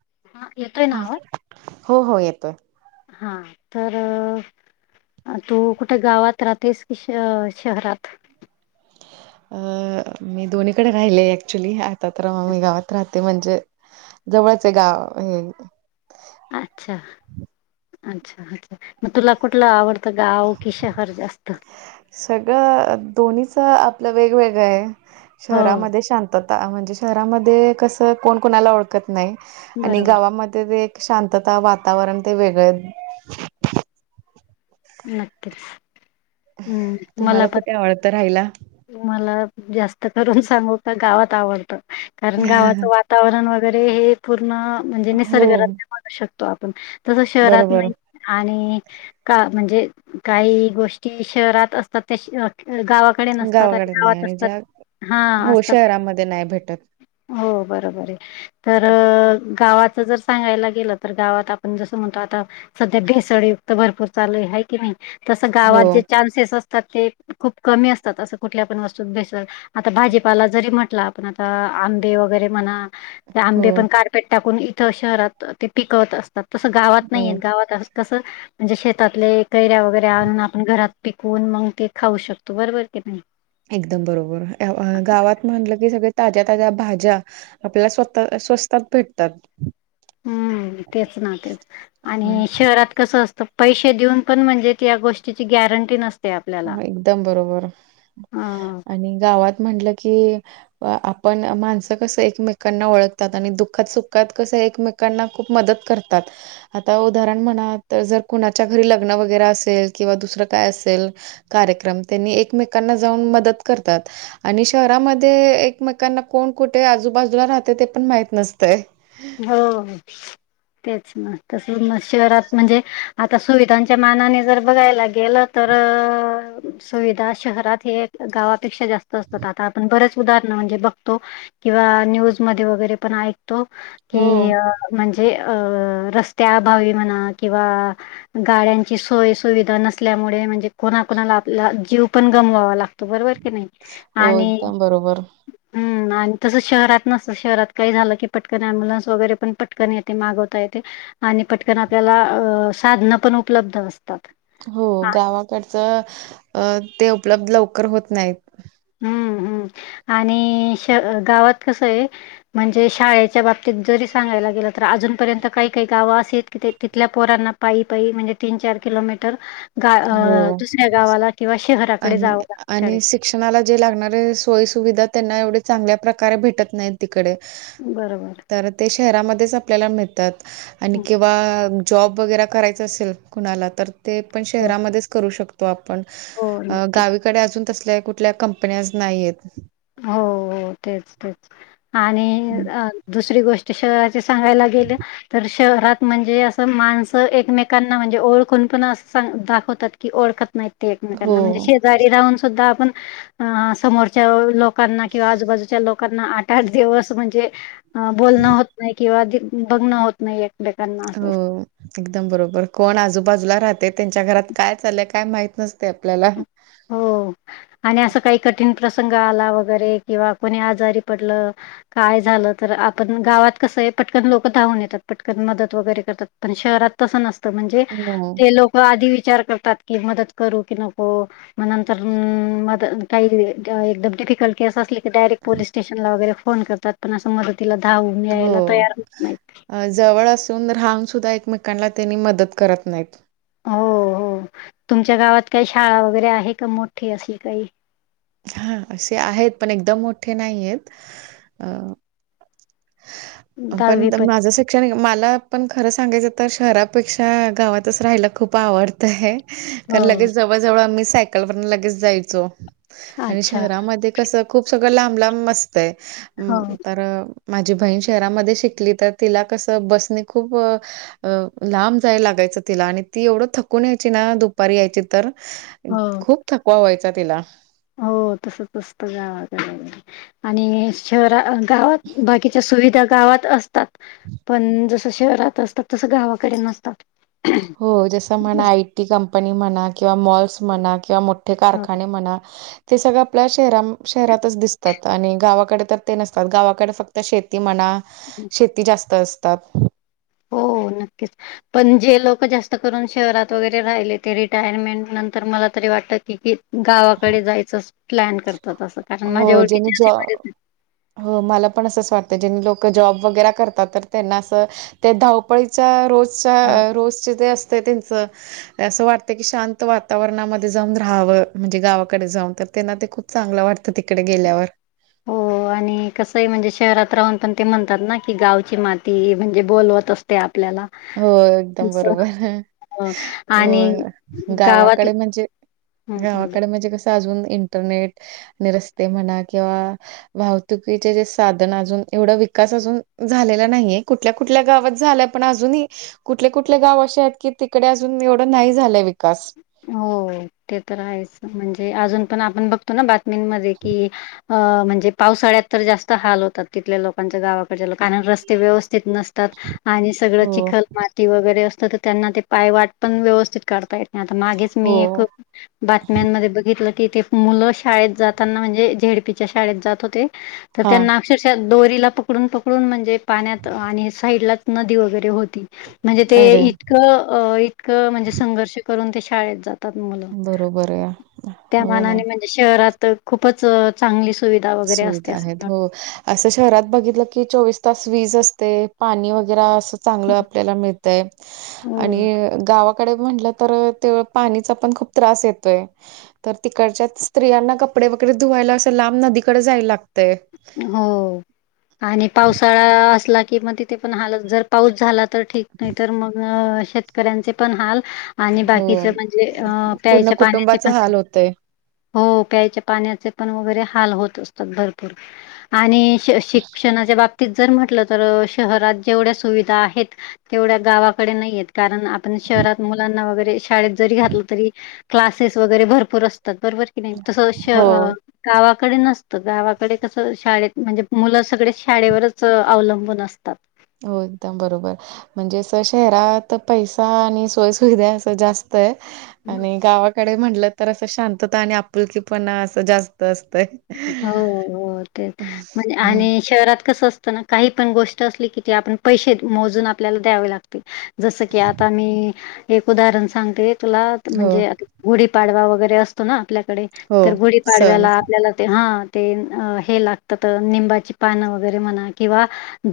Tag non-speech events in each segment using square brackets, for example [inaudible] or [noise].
हा येतोय ना हा आवाज हो हो येतोय. हा तर तू कुठे गावात राहतेस की श शहरात अ मी दोन्हीकडे राहिले ऍक्च्युली आता तर मी गावात राहते ते म्हणजे जवळचे गाव हे अच्छा अच्छा अच्छा मग तुला कुठला आवडत गाव की शहर जास्त सगळं दोन्हीच आपलं वेगवेगळं आहे हो शहरामध्ये शांतता आ म्हणजे शहरामध्ये कस कोण कोणाला ओळखत नाही आणि बरोबर गावामध्ये ते ऐकता शांतता वातावरण ते वेगळे नक्कीच हम्म मला पण आवळत राहिला मला जास्त करून सांगू का गावात आवडतं कारण गावाचं वातावरण वगैरे हे पूर्ण म्हणजे हो. निसर्गरम्यू बनु शकत तो आपण तस शहरात बरोबर नाही आणि का म्हणजे काही गोष्टी शहरात असतात त्या अ गावाकडे गावाकडे नाही गावात आणि असतात ज्या हा हो असतात शहरामध्ये नाही भेटत हो बरोबर आहे तर गावाच जर सांगायला गेलं तर गावात आपण जसं म्हणतो आता सध्या भेसळयुक्त भरपूर चालूय हाय की नाही तसं हो गावात जे चान्सेस असतात ते खूप कमी असतात असं कुठल्या पण वस्तूत भेसल आता भाजीपाला जरी म्हटलं आपण आता आंबे वगैरे म्हणा हो आंबे पण कारपेट टाकून इथं शहरात ते पिकवत असतात तसं गावात हो नाहीय गावात तसं म्हणजे शेतातले कैऱ्या वगैरे आणून आपण घरात पिकवून मग ते खाऊ शकतो बरोबर की नाही? एकदम बरोबर गावात म्हटलं की सगळे ताज्या ताज्या भाज्या आपल्याला स्वतः स्वस्तात भेटतात. हम्म तेच ना तेच हं. आणि शहरात कसं असतं? पैसे देऊन पण म्हणजे त्या गोष्टीची गॅरंटी नसते. आपल्याला. एकदम बरोबर हो. आणि गावात म्हटलं की आपण माणसं कसं एकमेकांना ओळखतात आणि दुःखात सुखात कसं एकमेक एकमेकांना खूप मदत करतात. आता उदाहरण म्हणा तर जर कुणाच्या घरी लग्न वगैरे असेल किंवा दुसरं काय असेल कार्यक्रम त्यांनी एकमेकांना जाऊन मदत करतात. आणि शहरामध्ये एकमेकांना कोण कुठे आजूबाजूला राहते ते पण माहित नसतं. हो. तेच मग तस शहरात म्हणजे आता सुविधांच्या मानाने जर बघायला गेलं तर सुविधा शहरात हे गावापेक्षा जास्त असतात आता आपण बरेच उदाहरण म्हणजे बघतो. किं न्यूज मध्ये वगैरे ऐकतो हो, की म्हणजे जे अ रस्त्या अभावी म्हणा किंवा गाड्यांची सोय सुविधा नसल्यामुळे म्हणजे कोणाकणाला आपला जीव पण गमवावा लागतो.. त बरोबर की नाही हो. आणि एकदम बरोबर. हम्म आणि तस शहरात नसत शहरात काही झालं की पटकन अम्बुलनस वगैरे पण पटकन येते मागवता येते. आणि पटकन आपल्याला अ साधनं पण उपलब्ध असतात. हो हां. गावाकडचं अ ते उपलब्ध लवकर होत नाहीत. हं, हं आणि श गावात कस आहे? म्हणजे शाळेच्या बाबतीत जरी सांगायला गेलं तर, अजूनपर्यंत काही काही गावं असे की तिथल्या पोरांना पायी पायी म्हणजे तीन चार किलोमीटर गा हो दुसऱ्या गावाला किंवा शहराकडे आणि जावं लागत आणि शाळेत. शिक्षणाला जे लागणारे सोयी सुविधा त्यांना एवढ चांगल्या प्रकारे भेटत नाही तिकडे. बरोबर. तर ते शहरामध्येच आपल्याला मिळतात आणि हो, किंवा जॉब वगैरे करायचं असेल कुणाला तर ते पण हो. शहरामध्येच करू शकतो. आपण हो, नक्कीच. गावीकडे अजून तसल्या कुठल्या कंपन्या नाहीेत. हो हो तेच तेच आणि हं. दुसरी गोष्ट तश ते सांगायला गेले तर शहरात म्हणजे असं माणसं एकमेकांना म्हणजे ओळखून पण असां दाखवतात की ओळखत माहि हो एकमेकांना म्हणजे शेजारी राहून सुद्धा आपण समोरच्या लोकांना किंवा आजूबाजूच्या लोकांना आठ आठ दिवस म्हणजे बोलणं होत नाही किंवा बघणं होत नाही एकमेकांना असं. हो एकदम बरोबर कोण आजूबाजूला राहते त्यांच्या घरात काय चाललंय काय माहत नसते आपल्याला. हो. आणि असं काही कठीण प्रसंग आला वगैरे किंवा कोणी आजारी पडलं. काय झालं तर आपण गावात कसं आहे पटकन लोकं धावून येतात पटकन मदत वगैरे करतात पण शहरात तस नसतं म्हणजे हो ते लोक आधी विचार करतात की मदत करू की न हो मग नंतर म काही एकदम डिफिकल्ट केस आसली ते डायरेक्ट पोलीस स्टेशनला वगैरे फोन करतात पण असं मदतीला धावून यायला हो तयार होत नाहीत. अ जवळ असून राहून सुद्धा एकमेकांना त्यांनी मदत करत नाहीत. हो हो तुमच्या गावात काही शाळा वगैरे आहे का मोठी अशी काही? हा असे आहेत पण एकदम मोठे नाही आहेत अ पण पण माझ्यासाठ मला पण खरं सांगायचं तर शहरापेक्षा गावातच राहायला खूप आवडतंय. कारण हो, लगेच जवळ जवळ आम्ही सायकलवर लगेच जायचो आणि अच्छा. शहरामध्ये कस खूप सगळं लांब लांब आस्तय म हो. तर माझी बहीण शहरामध्ये शिकली तर तिला कसं बसणे खूप अ लांब जाय लागायचं तिला आणि ती एवढं थकून यायची ना दुपारी यायची तर हो. खूप थकवा व्हायचा तिला हो तसच असत गाव कड आणि शहरा गावात बाकीच्या सुविधा गावात असतात पण जस शहरात असता तसं गावाकडे नसतात. हो जस म्हणा आय. टी. कंपनी म्हणा किंवा मॉल्स म्हणा किंवा अ, कारखाने म्हणा ते सगळं आपल्या शहरान -शहरातच दिसतात आणि गावाकडे तर ते नसतात गावाकडे फक्त शेती म्हणा शेती जास्त असतात. हो नक्कीच. पण जे लोक जास्त करून शहरात वगैरे राहिले ते रिटायरमेंट नंतर मला तरी वाटत की- की गावाकडे जायचं प्लॅन करतात असं कारण माझ्या हो ज्यांनी ओळखीचे असे जॉ बरेच झन मला पण असंच वाटतं ज्यांनी लोक जॉब वगैरे करतात तर त्यांना असं ते धाव पईचा अ, रोजचा रोजच ते असतय त्यांचं असं वाटतं की शांत वातावरणामध्ये जाऊन राहावं म्हणजे गावाकडे जाऊन तर त्यांना ते खूप चांगलं वाटतं तिकडे गेल्यावर. हो [inaudible] आणि कसंही म्हणजे शहरात राहून पण ते म्हणतात ना की गावची माती म्हणजे बोलवत असते आपल्याला. हो एकदम तसं. बरोबर. हो. आणि हो गावात गावाकडे म्हणजे हम्म हम्म गावाकडे म्हणजे कस ते अजून इंटरनेट आणि रस्ते म्हणा किंवा वाहतुकीचे जे साधन अजून एवढा विकास अजून झालेला नाहीये कुठ कुठल्या कुठल्या गावात झाल्या पण अजूनही कुठले कुठले गाव अशे आहेत की तिकडे अजून एवढं नाही झालंय विकास. हो ते तर आहेच म्हणजे अजून पण आपण बघतो ना बातमीनमध्ये कि अ म्हणजे पावसाळ्यात तर जास्त हाल होतात तिथल्या लोकांच्या गावाकडच्या लोकन रस्त ते व्यवस्थित नसतात आणि सगळं हो चिखल माती वगैरे असतंत ते त्यांना ते पायवाट पण व्यवस्थित काढता येत नाही आता मागेच मी हो एक बातम्यांमध्ये बघितलं की ते मुलं शाळेत जाताना म्हणजे झे ड पीच्या शाळेत जात होते तर हा त्याना अक्षरश दोरीला पकडून पकडून म्हणजे पाण्यात आणि साईडलाच नदी वगैरे होती म्हणजे ते अरे इतकं इतकं म्हणजे संघर्ष करून ते शाळेत जातात मुलं बरोबर आहे त्या हो ना. मानाने म्ह शहरात तर खूपच चांगली सुविधा वगैरे असते सुविधा आहेत असणार. हो असं शहरात बघितलं की चोवीस तास वीज असते पाणी वगैर अस चांगल आपल्याला मिळतय आणि हो. गावा डे म्हटलं तर तेव पाणीचा पण खूप त्रास येतोय. तर तिकडच्या स्त्रियांना कपडे वगैरे धुवायला असं लांब नदीकडे जायला लाग हो आणि पावसाळा असला कि मग तिथे पण हालत जर पाऊस झाला तर ठीक नाही तर मग शेतकऱ्यांचे पण हाल आणि हो बाकीच म्हणजे अ पूर्ण प्यायच्या पाण्याचे कुटुंबाचा पण हाल होतय हो प्यायच्या पाण्याचे पण वगैरे हाल होत असतात भरपुर. आणि श शिक्षणाच्या बाबतीत जर म्हटलं तर शहरात जेवढ्या सुविधा आहेत तेवढ्या गावाकडे नाहीयेत. कारण आपण शहरात मुलांना वगैरे शाळेत जरी घातलं तरी क्लासेस वगैरे भरपूर असतात बरोबर की नाही हो तसं गावाकडे नसतं गावात. गावाकडे कस शाळेत म्हणजे मुलं सगळे शाळेवरच अवलंबून असतात. हो एकदम बरोबर. म्हणजे अस शहरात पैसा आणि सोयसुविधा असं जास्त आहे. आणि गावाकडे म्हणलं तर असं शांतता आणि आपुलकीपणा असं जास्त असतय. हो हो तेच हं, म्हणजे हं. आणि शहरात कसं असतं ना. काही पण गोष्ट असली की ते आपण पैसे मोजून आपल्याला द्यावे लागतील. जसं की आता मी एक उदाहरण सांगते तुला हो, म्हणजे. गुढीपाडवा वगैरे असतो ना आपल्याकडे हो. तर गुढीपाडव्याला सण. आपल्याला. हा ते हे लागतात निंबाची पान वगैरे म्हणा किंवा,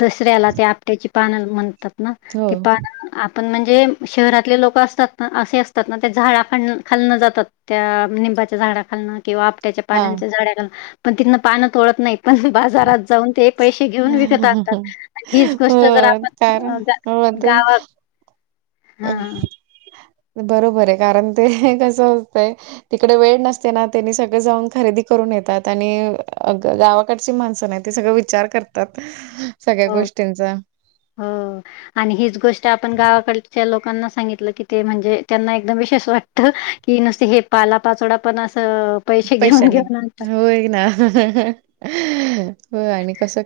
दसऱ्याला ते आपट्याची पानं म्हणतात ना हो. ते पान. आपण म्हणजे शहरातले लोक असतात ना असे असतात ना ते झाडा खालनं जातात. त्या निंबाच्या झाडाणं किंवा. तेच हां. पानाच्या झाडाखाली पण तिथं पानं तोडत नाहीत पण बाजारात जाऊन. ते पैसे घेऊन विकत आणतात हो, आणि हीच गोष्ट जर कारण आपण हो ते गावात. हां. बरोबर आहे कारण ते कसं होतंय. तिकडे वेळ नसते ना त्यांनी सगळे जाऊन खरेदी करून येतात आणि गावा. गावाकडची माणसं नाही ते सगळं विचार करतात सगळ्या हो, गोष्टींचा. हो. आणि हीच गोष्ट आपण गावाकडच्या लोकांना सांगितलं की ते म्हणजे त्यांना एकदम विशेष वाटत. की नुसते हे पालापाचोळा पण असं पैसे घेऊन घेऊन आणतात. हो आणि कसं.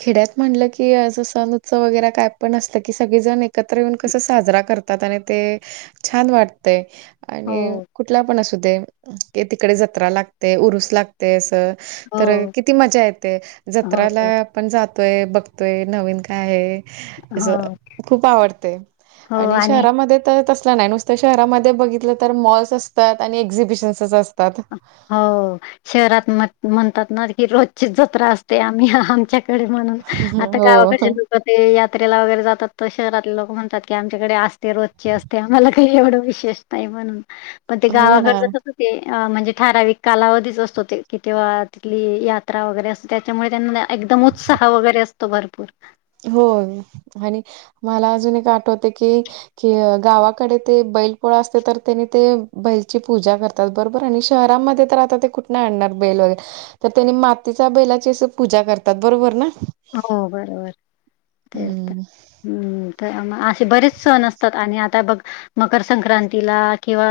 खेड्यात म्हणलं की अस सण उत्सव वगैरे काय पण असत की सगळी जण एकत्र येऊन कसं साजरा करतात. जातात आणि ते छान वाटतय. आणि हो, कुठला पण असू दे की तिकडे जत्रा लागते, उरूस लागते, असं. हो, तर किती मजा येते हो, जत्राला. पण जातोय बघतोय नवीन काय आहे. अस हो, खूप आवडते आणि शहरामध्ये तर तसला नाही नुसता. शहरामध्ये बघितलं तर मॉल्स असतात आणि एक्झिबिशन्सच असतात. हो शहरात म्हणतात ना की रोजची जत्रा असते आम्ही आमच्या. डे म्हणून आता हो गावाकडे ते यात्रेला वगैरे जातात तर शहरातले लोक म्हणतात की आमच्याकडे असते रोजचे असते आम्हाला काही एवढं विशेष नाहीही म्हणून पण ते हो ना गावाकड ज अस हो ते अ म्हणजे ठराावीिक कालावधीच असतो ते की तेव्हा तिथली यात्रा वगैरे असते त्याच्यामुळे त्यांना एकदम उत्साह वगैरे असतो भरपूर हो, आणि मला अजून एक आठवत की. कि गावाकडे ते बैल पोळा असते तर त्यानी ते बैलची पूजा करतात. बरोबर आणि शहरामध्ये तर आता ते कुठन आणणार बैल वगैरे. तर त्यांनी मातीच्या बैलाची अस पूजा करतात बरोबर ना. हो बरोबर, तेच. हम्म बरेच सण असतात आणि आता बघ मकर संक्रांतीला किंवा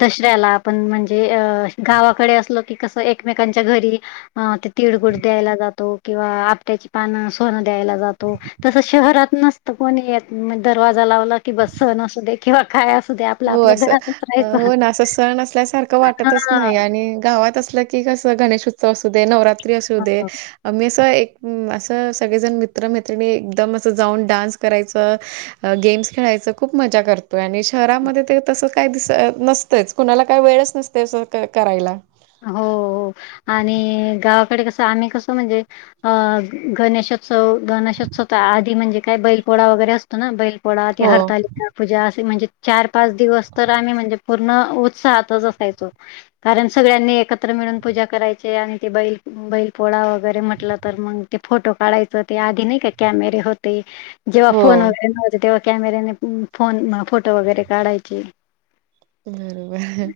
दसऱ्याला. पण म्हणजे अ गावाकडे असलो की कसं एकमेकांच्या घरी. अ ते तिळगुळ द्यायला जातो किंवा. आपट्याची पानं सोनं द्यायला जातो तस शहरात नसतं कोणी येत. मग दरवाजा लावला की सण असूदे. हो अस राहायचं हो ना अस सण असल्यासारखं वाटतच नाही हां. आणि गावात अस. ती कस गणेशोत्सव असू दे नवरात्री असू दे. मी असं एक असं सगळेजण मित्रमैत्रिणी एकदम असं जाऊन डान्स करायचं. गेम्स खेळायचं खूप मजा करतोय आणि शहरामध्ये ते तसं काही दिस नसतंच कुणाला काही वेळच नसते असं करायला हो हो आणि गावाकडे कसं आम्ही कसं म्हणजे अ गणेशो स गणेशोत्सव आधी म्हणजे काय बैलपोळा वगैरे असतो ना बैलपोळा ती हो हरतालीका पूजा असे म्हणजे चार पाच दिवस तर आम्ही म्हणजे पूर्ण उत्साहातच असायचो कारण सगळ्यांनी एकत्र मिळून पूजा करायची आणि ती बैल बैल पोळा वगैरे म्हटलं तर मग ते फोटो काढायच आधी नाही का ते कॅमेरे होते जेव्हा फोन हो. वगैरे नव्हते तेव्हा कॅमेऱ्याने फोन फोटो वगैरे काढायचे बरोबर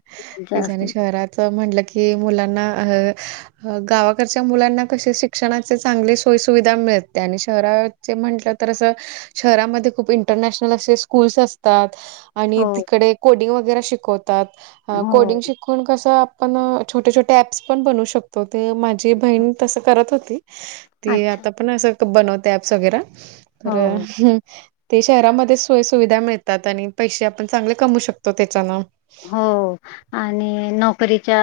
ते त्यांचं झालं असेल. शहरच म्हटलं की मुलांना अ अ गावाकडच्या मुलांना कसे शिक्षणाचे चांगली सोयी सुुविधा मिळते आणि शहरात जे म्हंटलं तर असं शहरामध्ये खूप इंटरनॅशनल असे स्कूल्स असतात आणि हो, तिकडे कोडिंग वगैरे शिकवतात. हो. कोडिंग शीक कोण कसं आपण छोटे छोटे ॲप्स पण बनवू शकतो ते माझी बहीण तसं करत होती. ती अच्छा. आता पण असं बनवते ऍप्स वगैरे तर हो. ते शहरामध्ये सोय सुुविधा मिळतात आणि पैसे आपण चांगले कमू शकतो त्याच्यानं हो आणि नोकरीच्या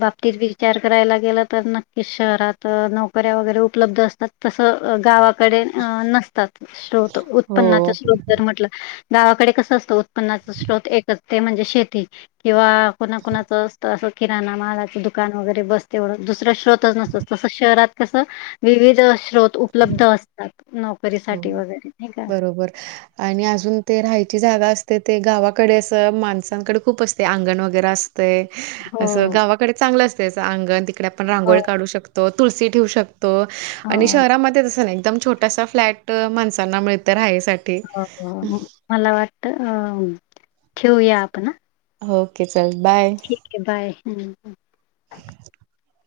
बाबतीत विचार करायला गेला तरन कि शहरात नोकऱ्या वगैरे उपलब्ध असतात तसं गावा कडे नसतात स्त्रोत उत्पन्नाचे हो, स्रोत म्हटल गावाकडे कसं असतं उत्पन्ना श्रोत एकच ते म्हणजे शेती किंवा कुणा कुणाच असत असं किराणा मालाचं दुकान वगैरे बस तेवढं दुसरे श्रोतच नसत तसं शहरात कसं विविध स्रोत उपलब्ध असतात नोकरीसाठी वगैरे नायीका बर आणि अजून ते राहायची जागा असते ते गावाकडे असं माणसांकडे खूप असते अंगण वगैरे असं तय हो गावाकडे चांगलं असतय असं अंगण तिकडे आपण हो रांगोळी काढू शकतो तुळशी ठेवू शक तो हो आणि शहरामध्ये तसं नाय एकदम छोटासा फ्लॅट माणसांना मिळतं राहायसाठी हो मला वाटतं अ ठेऊया आपण ओके चल बाय ठीकय बाय हं [inaudible]